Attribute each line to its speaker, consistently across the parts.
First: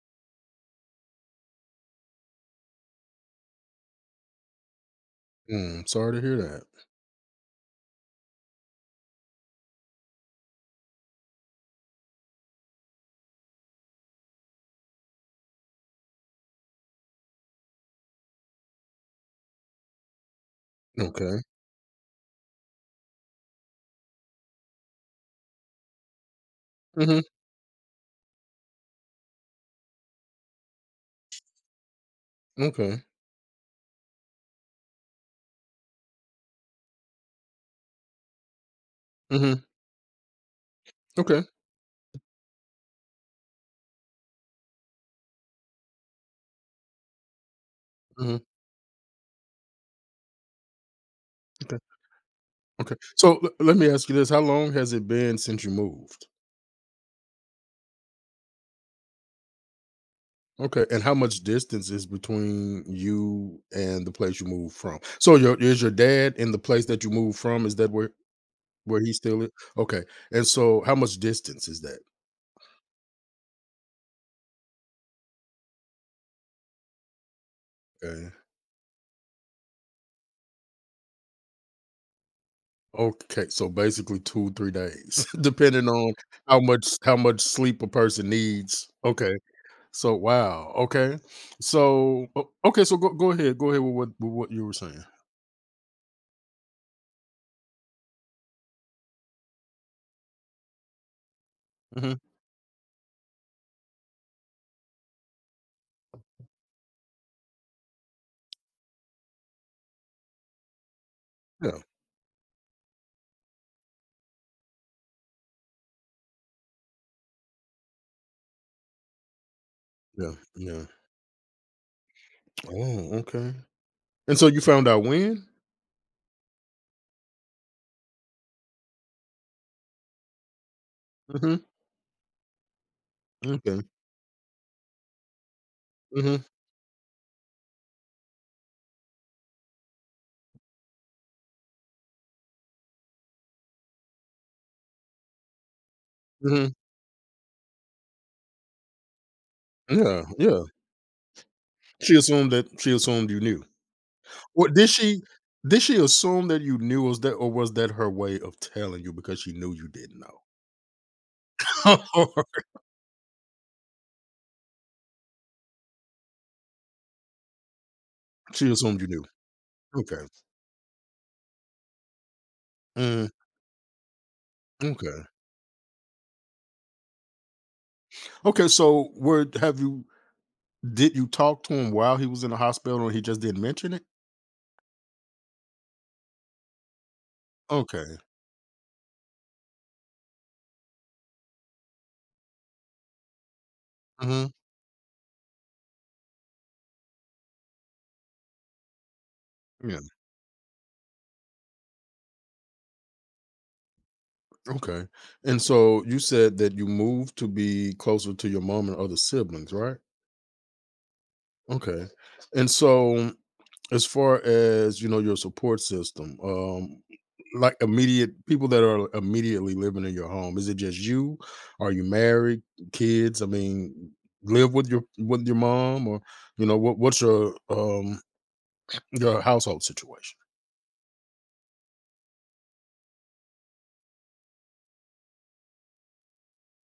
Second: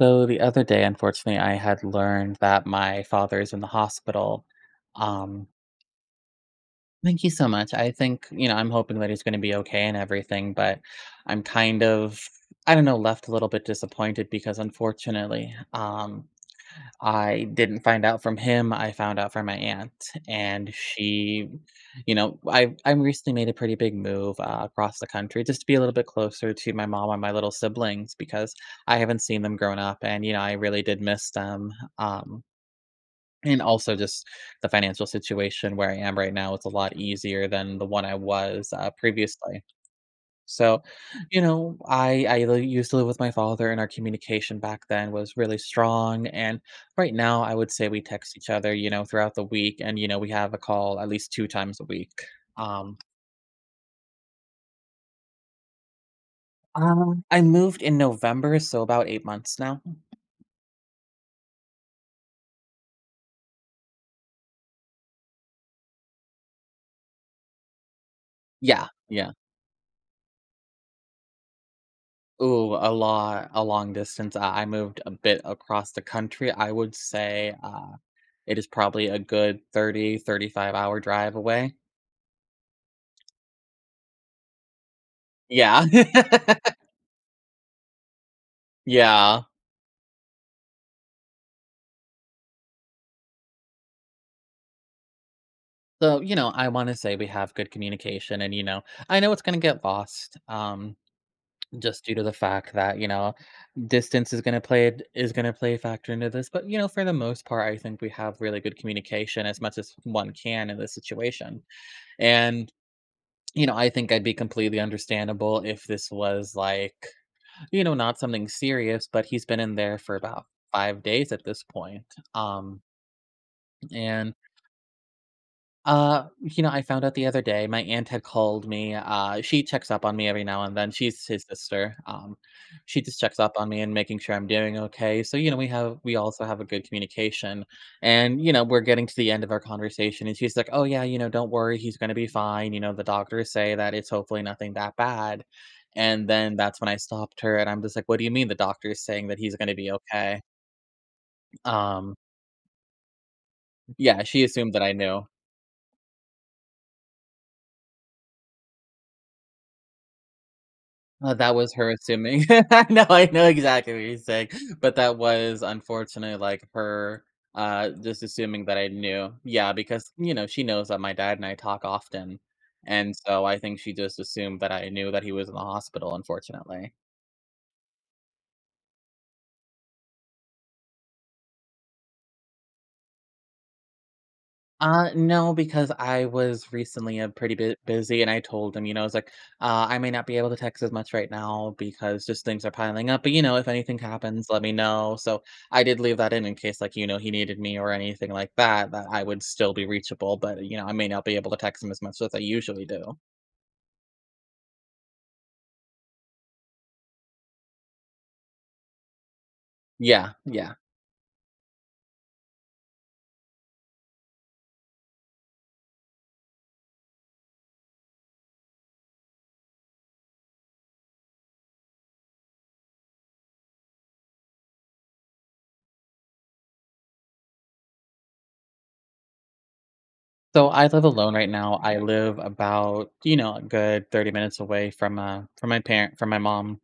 Speaker 1: So the other day, unfortunately, I had learned that my father is in the hospital. Um,
Speaker 2: Sorry to hear that.
Speaker 1: Thank you so much. I think I'm hoping that he's going to be okay and everything, but I'm kind of, I don't know, left a little bit disappointed because unfortunately, I didn't find out from him, I found out from my aunt, and
Speaker 2: Okay.
Speaker 1: she you know, I recently made a pretty big move, across the country just to be a little bit closer to my mom
Speaker 2: Mhm.
Speaker 1: and my little siblings because I haven't seen them grown up and I really did miss them, um,
Speaker 2: Okay.
Speaker 1: and also just the financial situation where I am right now is a lot easier than the one I was,
Speaker 2: Mhm.
Speaker 1: previously. So, you
Speaker 2: Okay.
Speaker 1: know, I li used to live with my father, and our communication back then was really strong, and right now, I would say we text
Speaker 2: Mhm.
Speaker 1: each other throughout the week, and we have a call at least 2
Speaker 2: Okay.
Speaker 1: times a week.
Speaker 2: Okay.
Speaker 1: Um,
Speaker 2: So le let me ask you this, how long has it been since you moved?
Speaker 1: I moved in November, so about 8 months now.
Speaker 2: Okay, and how much distance is between you and the place you moved from? So your is your dad in the place that you moved from, is that where
Speaker 1: Yeah,
Speaker 2: where he
Speaker 1: yeah.
Speaker 2: still is? Okay, and so how much distance is that?
Speaker 1: Ooh, a lot a long distance. I moved a bit across the country. I would say,
Speaker 2: Okay.
Speaker 1: it is probably a good 30-35 hour drive away.
Speaker 2: Okay, so basically 2, 3 days,
Speaker 1: Yeah.
Speaker 2: depending on how much how much sleep a person needs. Okay.
Speaker 1: Yeah.
Speaker 2: So wow, okay. So okay, so go ahead with what you were saying.
Speaker 1: So I want to say we have good communication, and I know it's going to get lost just
Speaker 2: Hmm.
Speaker 1: due to the fact that distance is going to play is going to play a factor into this, but for the most part I think we have really good communication as much as one can in this situation.
Speaker 2: Yeah,
Speaker 1: And I think I'd be completely understandable if this was like not something serious, but he's been in there for
Speaker 2: yeah,
Speaker 1: about
Speaker 2: yeah.
Speaker 1: 5 days at this point. Um
Speaker 2: Oh, okay.
Speaker 1: and
Speaker 2: And so you found out when?
Speaker 1: I found out the other day, my aunt had called me, she checks up on me every now and then, she's his
Speaker 2: Hmm.
Speaker 1: sister, she just checks up on
Speaker 2: Okay.
Speaker 1: me and making sure I'm doing okay, so we have we
Speaker 2: Hmm.
Speaker 1: also have a good communication, and we're getting to the end of our conversation, and she's like, "Oh, yeah, you know, don't worry, he's gonna be fine, you know, the doctors say that it's hopefully nothing that bad," and then
Speaker 2: Hmm.
Speaker 1: that's when I stopped her, and I'm just like, "What do you mean the doctor's saying that he's gonna be
Speaker 2: Yeah,
Speaker 1: okay?"
Speaker 2: yeah.
Speaker 1: Um,
Speaker 2: She assumed you knew.
Speaker 1: yeah, she
Speaker 2: What
Speaker 1: assumed that
Speaker 2: did
Speaker 1: I
Speaker 2: she?
Speaker 1: knew.
Speaker 2: Did she assume that you knew? Was that her way of telling you because she knew you didn't know?
Speaker 1: Oh, that was her assuming. I know exactly what you're saying, but that was unfortunately, like, her, just assuming
Speaker 2: She
Speaker 1: that I
Speaker 2: assumed you knew.
Speaker 1: knew. Yeah, because
Speaker 2: Okay.
Speaker 1: she knows that my dad and I talk often, and
Speaker 2: Mm,
Speaker 1: so I think she just assumed that I knew
Speaker 2: okay.
Speaker 1: that he was in the hospital, unfortunately.
Speaker 2: Okay. So where have you? Did you talk to him while he was in the hospital, or he just didn't mention it?
Speaker 1: No, because I was recently a pretty bit
Speaker 2: Okay.
Speaker 1: busy and I told him I was like, I may not be able to text as much right now because just things are piling up. But if anything happens,
Speaker 2: Mhm.
Speaker 1: let me know. So I did leave that in case, like he needed me or anything like that, that I would still be
Speaker 2: Yeah.
Speaker 1: reachable. But I may not be able to text him as much as I usually do.
Speaker 2: Okay. And so you said that you moved to be closer to your mom and other siblings, right?
Speaker 1: Yeah, yeah.
Speaker 2: Okay. And so, as far as, your support system, like immediate people that are immediately living in your home, is it just you? Are you married, kids? I mean, live with your mom, or what's your household situation?
Speaker 1: So I live alone right now. I live about a good 30 minutes away from my mom,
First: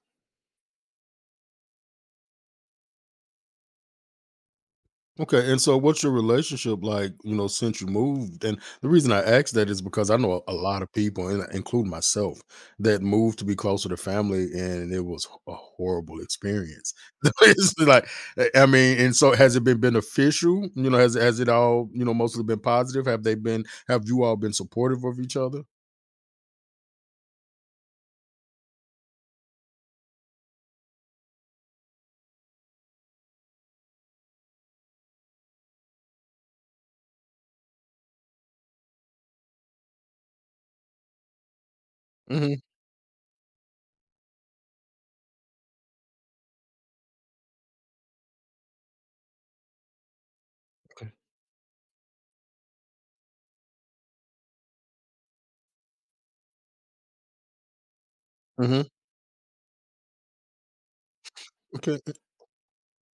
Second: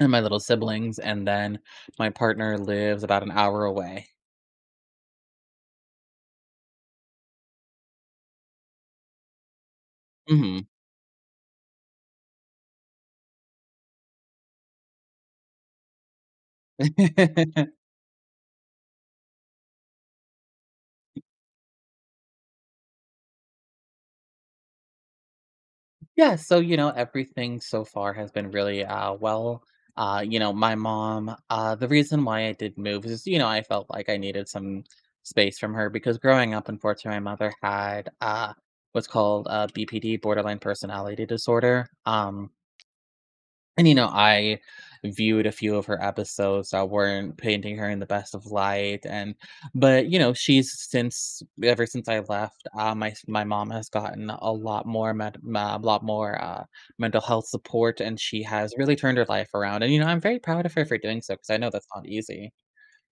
Speaker 1: and my little siblings, and then my partner lives about an hour away.
Speaker 2: Okay, and so what's your relationship like, since you moved? And the reason I ask that is because I know a
Speaker 1: Mhm.
Speaker 2: lot of people, and including myself, that moved to be closer to family, and it was a horrible experience. It's like, I mean, and so has it been beneficial? Has it all, mostly been positive? Have they been? Have you all been supportive of each other?
Speaker 1: Yeah, so everything so far has been really, well. You know, my mom The reason why I did move is I felt like I needed some space from her because growing up, unfortunately, my mother had, what's called, BPD, borderline personality disorder.
Speaker 2: Hmm.
Speaker 1: And I viewed a few of her episodes that weren't painting her in the best of light. And but you know she's
Speaker 2: Okay.
Speaker 1: since ever since I left, my mom has gotten a lot more, mental health support, and she has
Speaker 2: Hmm.
Speaker 1: really turned her life around, and I'm very proud of her for doing so because I know that's
Speaker 2: Okay.
Speaker 1: not easy.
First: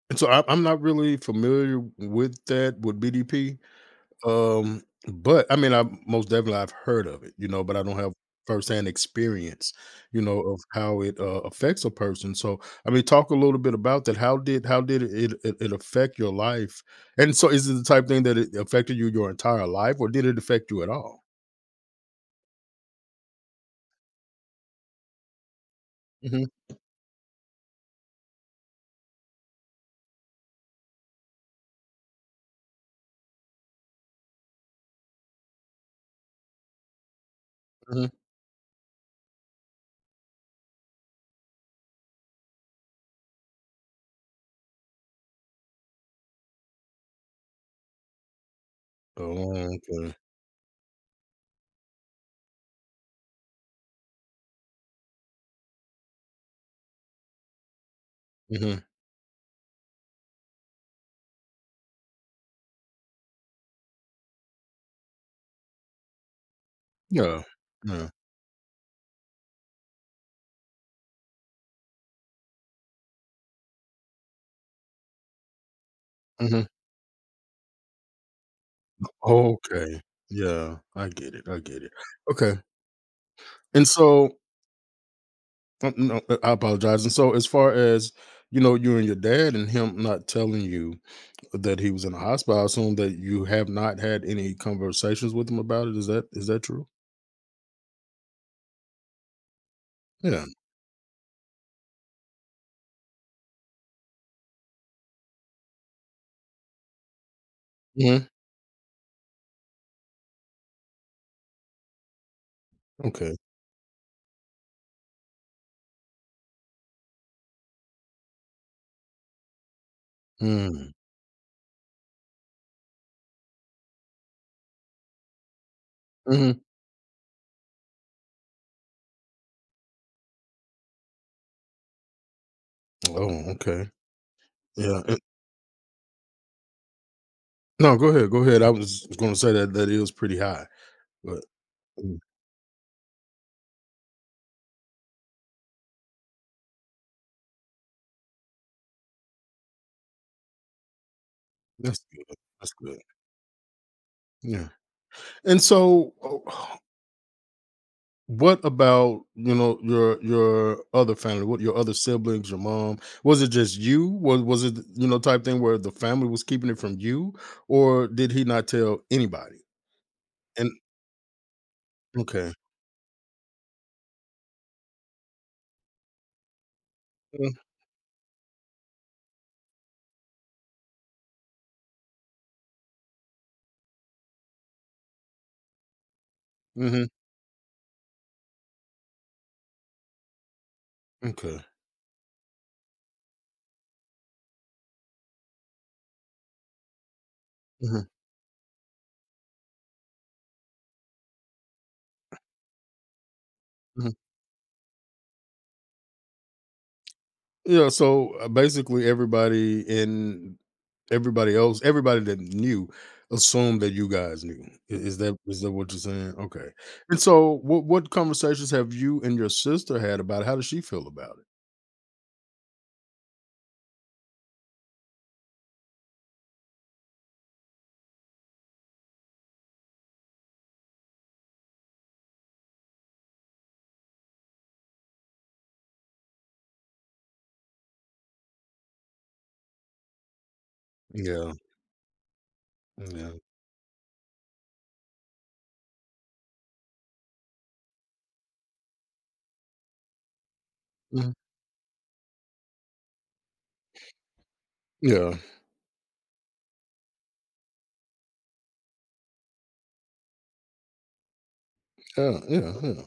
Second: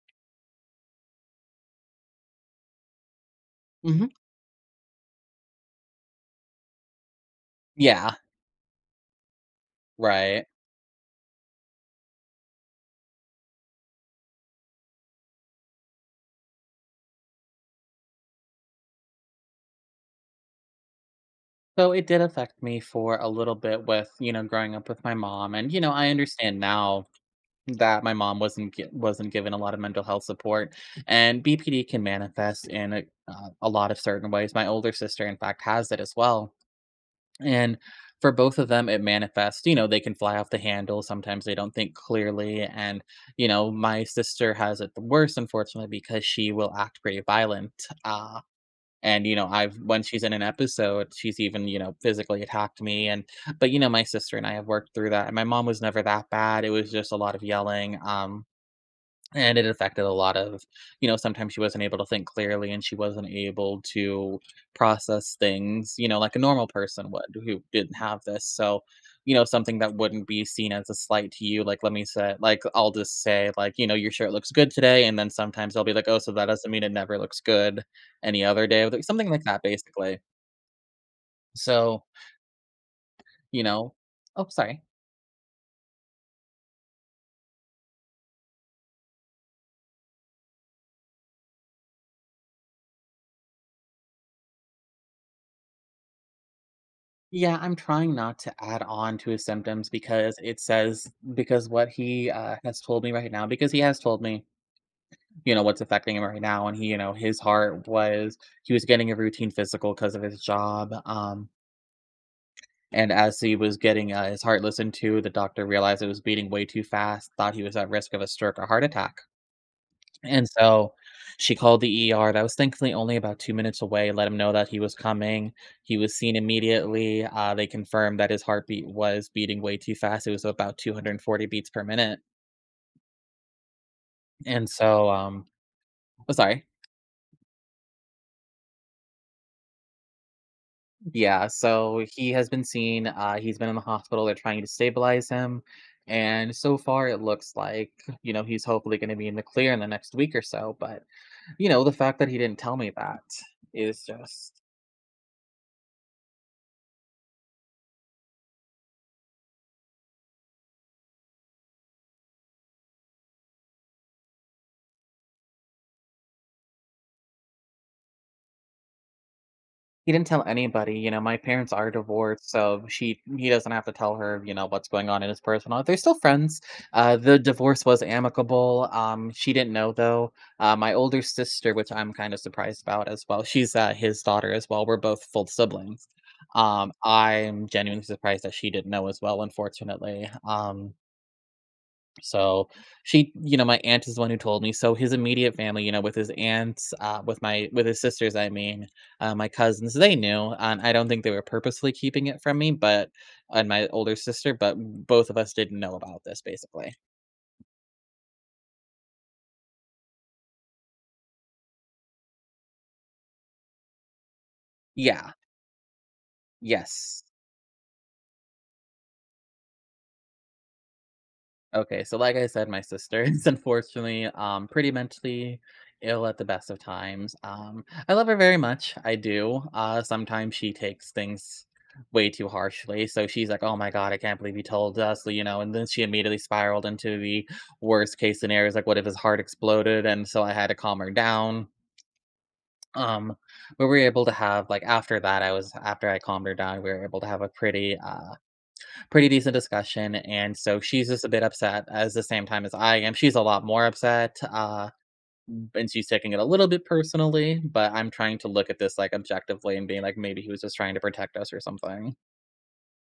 Speaker 2: And so I'm not really familiar with BDP.
Speaker 1: Hmm.
Speaker 2: But I mean, I most definitely I've heard of it, but I don't have
Speaker 1: Yeah.
Speaker 2: firsthand experience,
Speaker 1: Right.
Speaker 2: of how it affects a person. So, I mean, talk a little bit about that. How did it affect your life? And so, is it the type thing that it affected you your entire life, or did it affect you at all?
Speaker 1: So it did affect me for a little bit with, growing up with my mom, and I
Speaker 2: Hmm.
Speaker 1: understand now that my mom wasn't given a lot of mental health support, and BPD can manifest in a lot of certain ways. My older sister in fact has it as well. And
Speaker 2: Hmm.
Speaker 1: for both of them it manifests they can fly off the handle, sometimes they don't think clearly, and my sister has it the worst unfortunately because she will act very violent. Uh and
Speaker 2: Oh,
Speaker 1: I've when
Speaker 2: okay.
Speaker 1: she's in an episode, she's even physically attacked me. And but you know my sister and I have worked through that, and my mom was never that bad, it was just a lot of yelling.
Speaker 2: Hmm.
Speaker 1: And it affected a lot of, sometimes she wasn't able to think clearly, and she wasn't able to process things, like a normal person would
Speaker 2: Yeah.
Speaker 1: who didn't
Speaker 2: Yeah.
Speaker 1: have this. So something that wouldn't be seen as a slight to you, like, let me say like I'll just say, like, your shirt looks good today, and then sometimes I'll be like, oh, so that
Speaker 2: Hmm.
Speaker 1: doesn't mean it never looks good any other day something like that
Speaker 2: Okay.
Speaker 1: basically.
Speaker 2: Yeah, I get it. I get it.
Speaker 1: So
Speaker 2: Okay.
Speaker 1: you
Speaker 2: And
Speaker 1: know
Speaker 2: so
Speaker 1: oh, sorry.
Speaker 2: No, I apologize. And so, as far as you and your dad and him not telling you that he was in the hospital, I assume that you have not had any conversations with him about it. Is that true?
Speaker 1: Yeah, I'm trying not to add on to his symptoms because
Speaker 2: Yeah.
Speaker 1: it says because what he, has told me right now, because he has told me what's affecting him right now, and he, you know, his heart
Speaker 2: Hmm.
Speaker 1: was he was getting a routine physical because of his job, and
Speaker 2: Okay.
Speaker 1: as he was getting, his heart listened to, the doctor realized it was beating way too fast, thought he was at risk of a stroke or heart attack. And
Speaker 2: Mm.
Speaker 1: so she called the ER that was thankfully only about 2 minutes away, let him know that he was coming. He was seen
Speaker 2: Hmm.
Speaker 1: immediately. They confirmed that his heartbeat was beating way too fast. It was about 240 beats per minute.
Speaker 2: Oh, okay.
Speaker 1: And
Speaker 2: Yeah.
Speaker 1: so, oh, sorry.
Speaker 2: No, go ahead. Go ahead. I was going to say that that is pretty high, but
Speaker 1: Yeah. So
Speaker 2: mm,
Speaker 1: he has been seen. He's been in the hospital. They're trying to stabilize him. And so far, it looks like he's hopefully going to be in the clear in the next week or so. But the
Speaker 2: that's
Speaker 1: fact that
Speaker 2: good.
Speaker 1: he didn't
Speaker 2: That's
Speaker 1: tell me
Speaker 2: good.
Speaker 1: that is just...
Speaker 2: Yeah. And so, uh, what about, your other family? What your other siblings, your mom? Was it just you? Was it, type thing where the family was keeping it from you? Or did he not tell anybody?
Speaker 1: He didn't tell
Speaker 2: And
Speaker 1: anybody my parents are divorced,
Speaker 2: okay.
Speaker 1: so she he doesn't have to tell her what's going on in his personal life. They're still friends. The
Speaker 2: Mm.
Speaker 1: divorce was amicable. She didn't know though. My older sister, which I'm kind of surprised about as well, she's, his daughter as well. We're both full siblings.
Speaker 2: Mm-hmm.
Speaker 1: I'm genuinely surprised that she didn't know as well, unfortunately. Um,
Speaker 2: Okay.
Speaker 1: so she, you know, my aunt is the one who told me. So his immediate family with his aunts, with his
Speaker 2: Hmm.
Speaker 1: sisters, I mean, my cousins, they knew, and I don't think they were purposely keeping it from me, but and my
Speaker 2: Hmm.
Speaker 1: older sister, but both of us didn't know about this basically.
Speaker 2: Yeah. So basically, everybody else, everybody that knew, assumed that you guys knew. Is
Speaker 1: Yeah.
Speaker 2: that is that what you're saying? Okay. And
Speaker 1: Yes.
Speaker 2: so, what conversations have you and your sister had about it? How does she feel about it?
Speaker 1: Okay, so like I said, my sister is unfortunately pretty mentally ill at the best of times. I love her very much. I do. Sometimes she takes things way too harshly. So she's like, "Oh my god, I can't believe he told us," and then she immediately spiraled into the worst case scenarios, like what if his heart exploded, and so I had to calm her
Speaker 2: Yeah.
Speaker 1: down.
Speaker 2: Yeah.
Speaker 1: Um but we were able to have, like, after that, I was after I calmed her down, we were able to have a pretty decent discussion. And so she's just a
Speaker 2: Mhm.
Speaker 1: bit upset as the same time as I am. She's a lot more upset.
Speaker 2: Yeah.
Speaker 1: And she's taking it a little bit personally, but I'm trying to look at this, like, objectively, and being like, maybe he was just trying to protect us or something.
Speaker 2: Yeah. Yeah. Yeah.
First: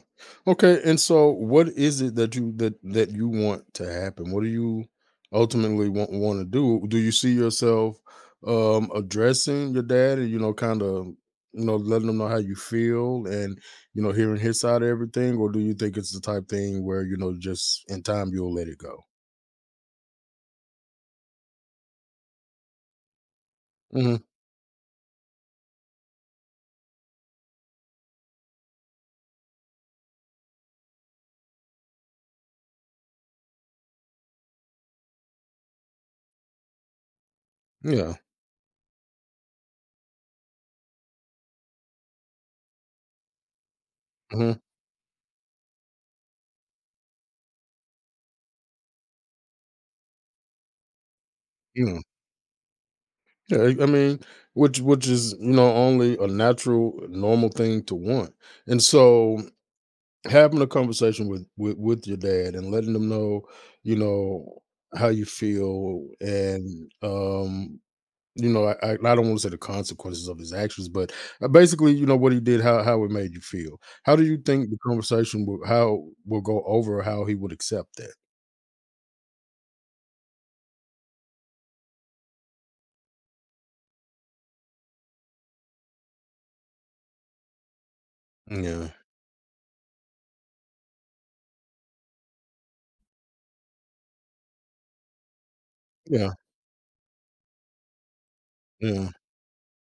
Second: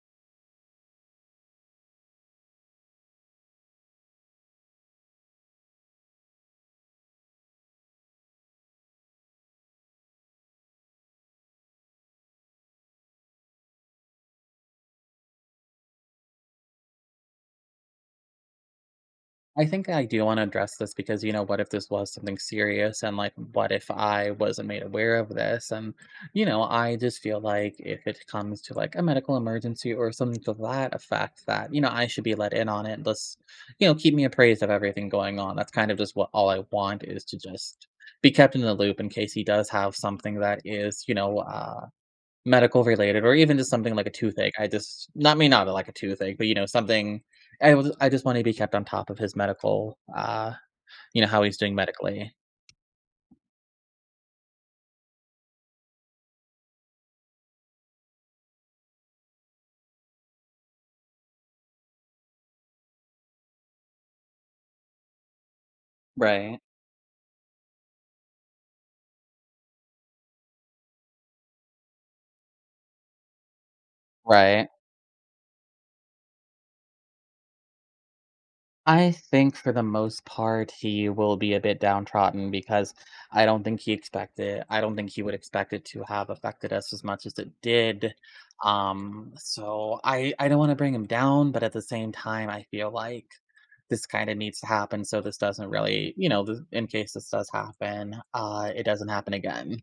Speaker 2: Okay. And so, what is it that you that that you want to happen? What do you ultimately want to do? Do you see yourself addressing your dad, and kind of, you know, letting him know how you feel, and, you know, hearing his side of everything? Or do you think it's the type thing where, you know, just in time you'll let it go?
Speaker 1: I think I do want to address this because what if this was something serious, and like what if
Speaker 2: Hmm.
Speaker 1: I wasn't made aware of this, and I just feel like if it comes to, like, a medical emergency or something to that effect, that I should be let in on it. Let's, keep me appraised of everything going on. That's kind of just what all I want is to just
Speaker 2: Yeah.
Speaker 1: be kept in the loop in case he does have something that is medical related, or even just something like a toothache.
Speaker 2: Hmm.
Speaker 1: I just... not me, not like a toothache, but something. I just wanna be kept on top of his medical, how he's doing
Speaker 2: Yeah.
Speaker 1: medically.
Speaker 2: Yeah. I mean, which is only a natural, normal thing to want. And so, having a conversation with your dad, and letting them know you know how you feel,
Speaker 1: Right.
Speaker 2: and I don't want to say the consequences of his actions, but basically what he did, how it made you feel. How do you think
Speaker 1: Right.
Speaker 2: the conversation will go over, how he would accept that?
Speaker 1: I think for the most part, he will be a bit downtrodden because I don't think he would expect it to have affected us as much as it did.
Speaker 2: Yeah,
Speaker 1: So I don't wanna bring him down, but at the same time, I feel like this kinda needs to happen so this doesn't really, you
Speaker 2: yeah,
Speaker 1: know, th in case this does happen, it doesn't
Speaker 2: yeah.
Speaker 1: happen again.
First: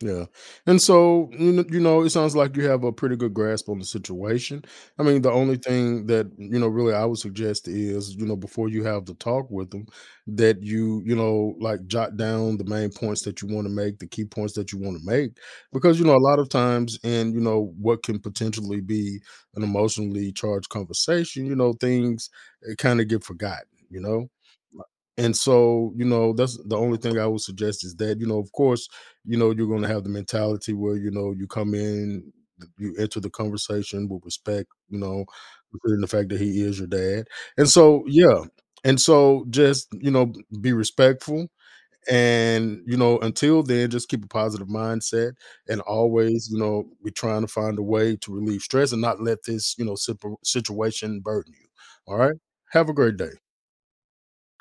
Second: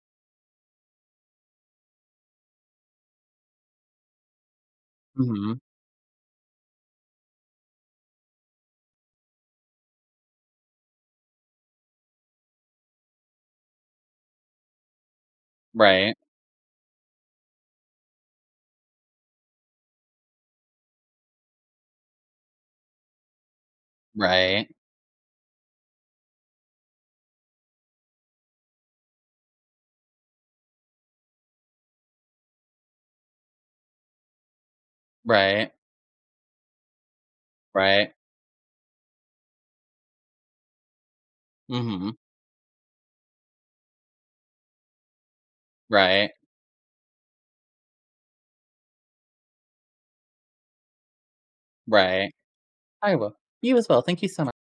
Speaker 2: Yeah. And so, you know, it sounds like you have a pretty good grasp on the situation. I mean, the only
Speaker 1: Mhm.
Speaker 2: thing that, really I would suggest is, before you have the talk with them, that you, like jot down the main points that you want to make, the key points that you want to make. Because,
Speaker 1: Right.
Speaker 2: a lot of times in, what can potentially be an emotionally charged conversation, things kind of get forgotten, you know?
Speaker 1: Right.
Speaker 2: And so that's the only thing I would suggest is that of course you're going to have the mentality where you come in you enter the conversation with respect,
Speaker 1: Right.
Speaker 2: considering the fact that he is your dad. And so,
Speaker 1: Right.
Speaker 2: yeah. And so, just be respectful,
Speaker 1: Mhm.
Speaker 2: and until then just keep a positive mindset, and
Speaker 1: Right.
Speaker 2: always be trying to find a way to relieve stress, and not let this situation burden you. All
Speaker 1: Right.
Speaker 2: right, have a great
Speaker 1: I
Speaker 2: day.
Speaker 1: will. You as well. Thank you so much.